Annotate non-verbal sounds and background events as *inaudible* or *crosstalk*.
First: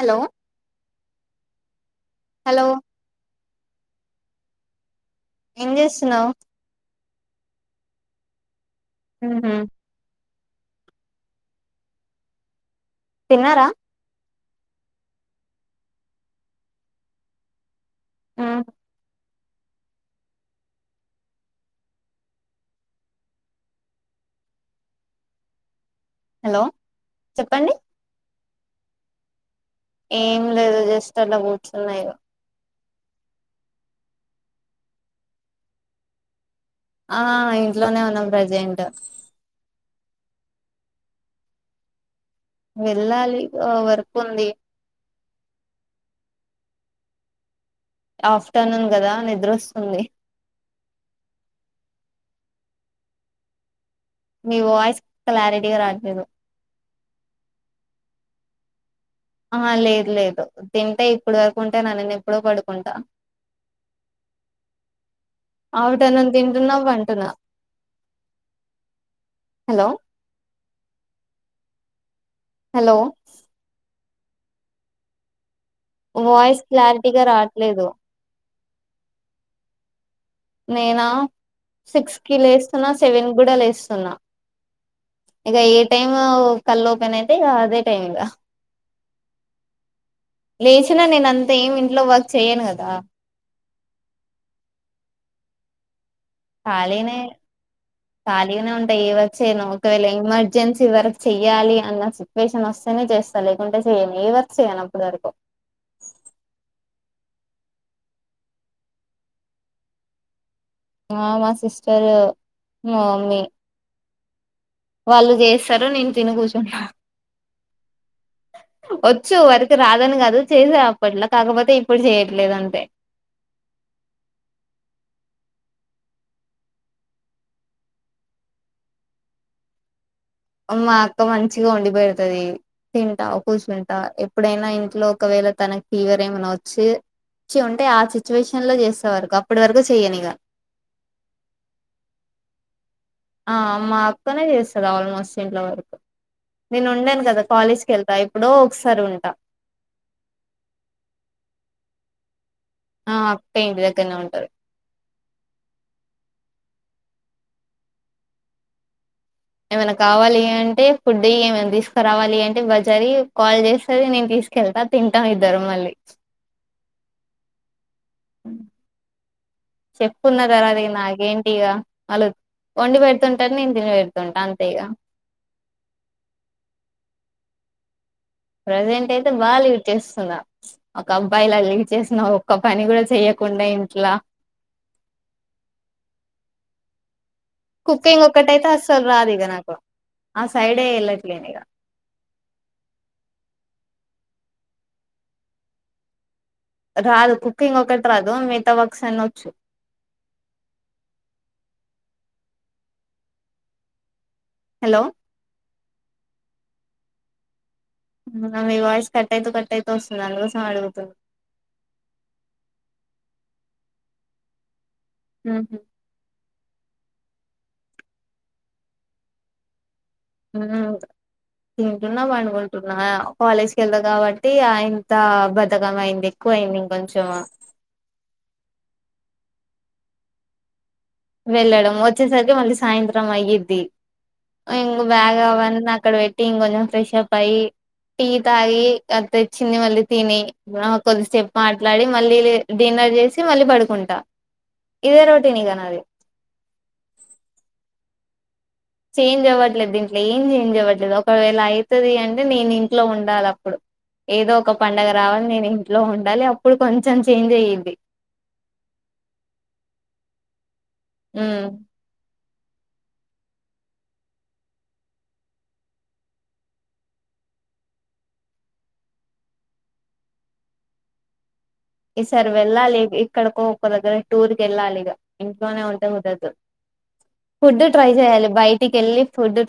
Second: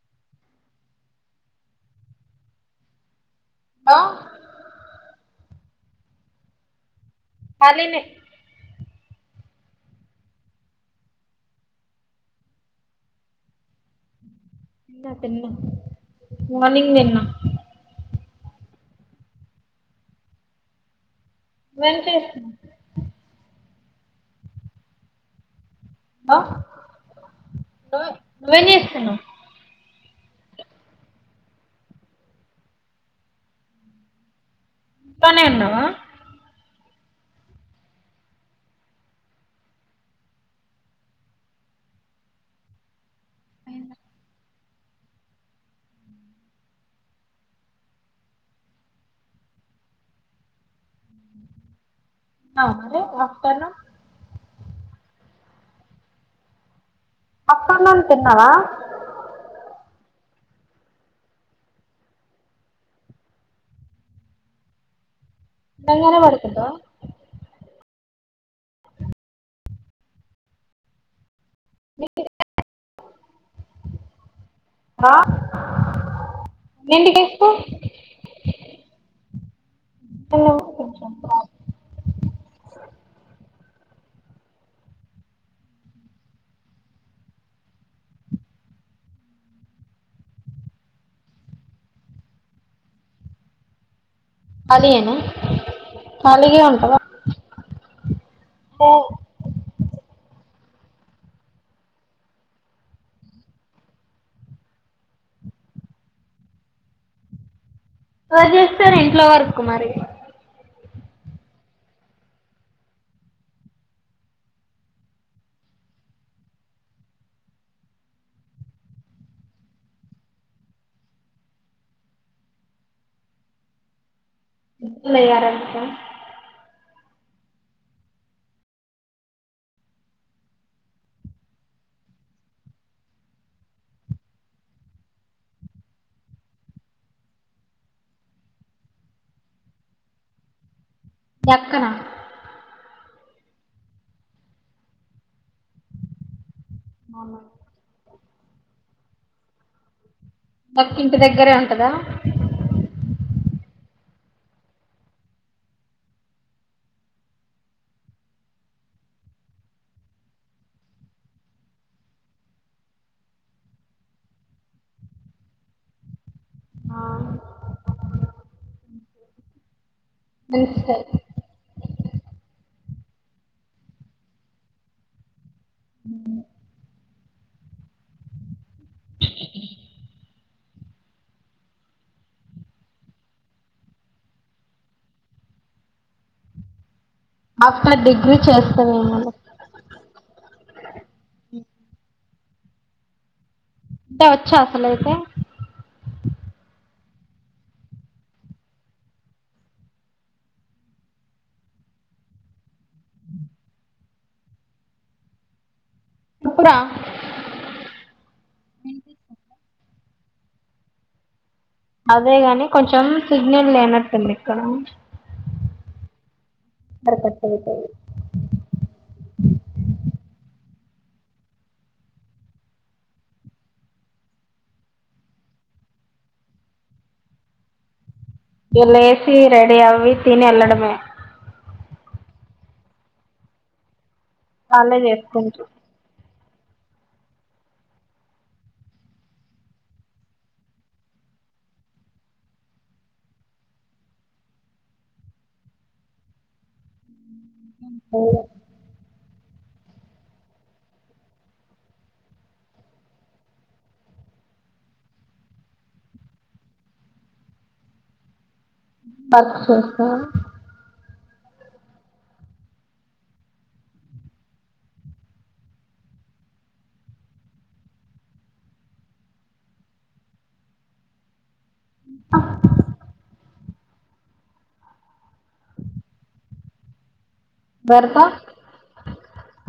hello hello hello ఏం చేస్తున్నావు కాలినే ఉహు తిన్నారా ఇంగ తినలే మార్నింగ్ తిన్నా ఆ వెంకేటేష్ హలో చెప్పండి నువ్వు ఎమ్ చేస్తున్నావ్ ఏం లేదు జస్ట్ అలా కూర్చున్న ఇగ తనే ఉన్నావా ఆ ఇంట్లోనే ఉన్నాం ప్రజెంట్ వెళ్లాలి వ వర్క్ ఉంది ఆఫ్టర్నూన్ కదా నిద్రొస్తుంది మరే ఆఫ్టర్నూన్ మీ వాయిస్ క్లారిటీగా రాట్లేదు పప్పుఅన్నం తిన్నావా ఆ లేదు లేదు తింటే ఇప్పుడు వరకు ఉంటానా ఎప్పుడో పడుకుంటా అవి తినంగానే *unintelligible* పడుకుంటావా తింటున్నా పాంటున్న హలో మీ పే హలో ఆ వాయిస్ ఎన్నింటికి క్లారిటీగా లేస్తావ్ రాట్లేదు నేనా సిక్స్ కి లేస్తున్నా సెవెన్ కూడా లేస్తు తున్న ఇక ఏ టైం కళ్ళు ఓపెన్ అయితే ఇక అదే టైం ఇగా లేచిన నేను అంతే ఏమీ ఇంట్లో వర్క్ చేయను కదా కలి యేన కలిగానే కలిగానే ఉంట ఏ వర్క్ చేయను ఒక వేళ ఎమర్జె జెన్సీ వరకు చెయ్యాలి అన్న సిచ్చువేషన్ వస్తేనే చేస్తా లేకుంటే చెయను ఏ వర్క్ చేయను అప్పుటి వరకు ఎవరు చేస్తారు ఇంట్లో వర్క్ మరి ఆ మా సిస్టరు మా మమ్మీ వాళ్ళు చేస్తారు నేను తీని కూర్చుంట వచ్చు వర్క్ రాదని కాదు చేసా అప్పట్లో కాకపోతే ఇప్పుడు చేయట్లేదు అంతే *unintelligible* మా అక్క మంచిగా వండి పేడతది తింటా కూర్చుంటా ఎప్పుడైనా ఇంట్లో ఒకవేళ తనకి ఫీవర్ ఏమైనా వచ్చి వచ్చిఉంటే ఆ సిచ్యువేషన్ లో చేస్తా వరకు అప్పటి వరకు చెయనిగా మీ అక్క నా ఆ మా అక్కనే చేస్తుంది ఆల్మోస్ట్ చేస్తది ఇంట్లో వర్క్ నేను ఉండను కదా మీ కాలేజ్కి వెళ్తా ఇప్పుడో ఒకసారి ఉంట అ మక ఇంటి దగ్గరే ఉంటదా ఆ పెయింట్ దగ్గనే ఉంటారు ఏమైనా కావాలి అంటే ఫుడ్ ఏమైనా తీసుకురావాలి అంటే బజారీ కాల్ చేస్తది నేను తీసుకెళ్తా తింటాం ఇద్దరు మళ్ళీ ఆ హ్మ్ చెప్పుకున్న తర్వాత ఇక మంచిదే నాకేంటి ఇక అళ వండి పెడుతుంటారు నేను తిని పెడుతుంటాను అంతే ఇగా ప్రజెంట్ అయితే బాగా లీవ్ చేస్తున్నా ఒక అబ్బాయిలా లీవ్ చేసన్నా ఒక్క పని కూడా చెయ్యకుండా ఇంట్లా ఆఫ్టర్ కుకింగ్ డిగ్రీ ఒకక్కటైతే చేస్తవేమో అసలు రాదు లే ఇగ నాకు ఆ సైడే వెళ్ళట్లేను ఇగ వంట వచ్చ అసలుతే రాదు కుకింగ్ ఒకటి రాదు మిగతా వక్స్ అనొచ్చు హలో అప్పురా న వయిస్ కట్టాతు కట్టయితు స్తుందిాలు కోసం అడుగుతుంది అదేగాని కొంచెం సిగ్నల్ లేనట్టుంది ఇక్కడ హ్మ్ అకట్టతే హ్మ్ తింటున్న పడుకున్న అనుకుంటున్నా కాలేజ్కి వెళ్దా కాబట్టి ఇంత బధకం అయింది ఎక్కువ అయింది ఇంకొంచం ఇగ లేసి రెడి ఆవవి తిని ఎల్డమమె వెళ్ళడం వచ్చేసరికి మళ్ళీ సాయంత్రం అయ్యద్ది వాళ్ళే ఇంగ బ్యాగ చేసుకుంట్రు వంద ఆక్కడ వయి టీన్ కొంచెం ఫ్రెష్ప్ అయయి టీ తాగి అ తెచ్చింది మళ్ళీ తిని కొద్ది స్టెప్ మాట్లాడి మళ్ళీ డిన్నర్ చేసి మళ్ళీ పడుకుంటా ఇదే రోటీని కాని అది ఓ చేంజ్ అవ్వట్లేదు ఇంట్లో ఏం చేంజ్ ఇవ్వట్లేదు ఒకవేళ అవుతుది అంటే నేను ఇంట్లో ఉండాలి అప్పుడు ఏదో ఒక పండగ రావాలి నేను ఇంట్లో ఉండాలి అప్పుడు కొంచెం చేంజ్ అయ్యద్ది అచ్చ హ్మ్మ్ ఈసారి వెళ్ళాలి ఇక్కడికో కొగ టూర్ గల్ అల్గ ఇంట్లోనే ఉద హఊదదు ఫుడ్ ట్రై భర్త చేయాలి బయటికి వెళ్ళి ఫుడ్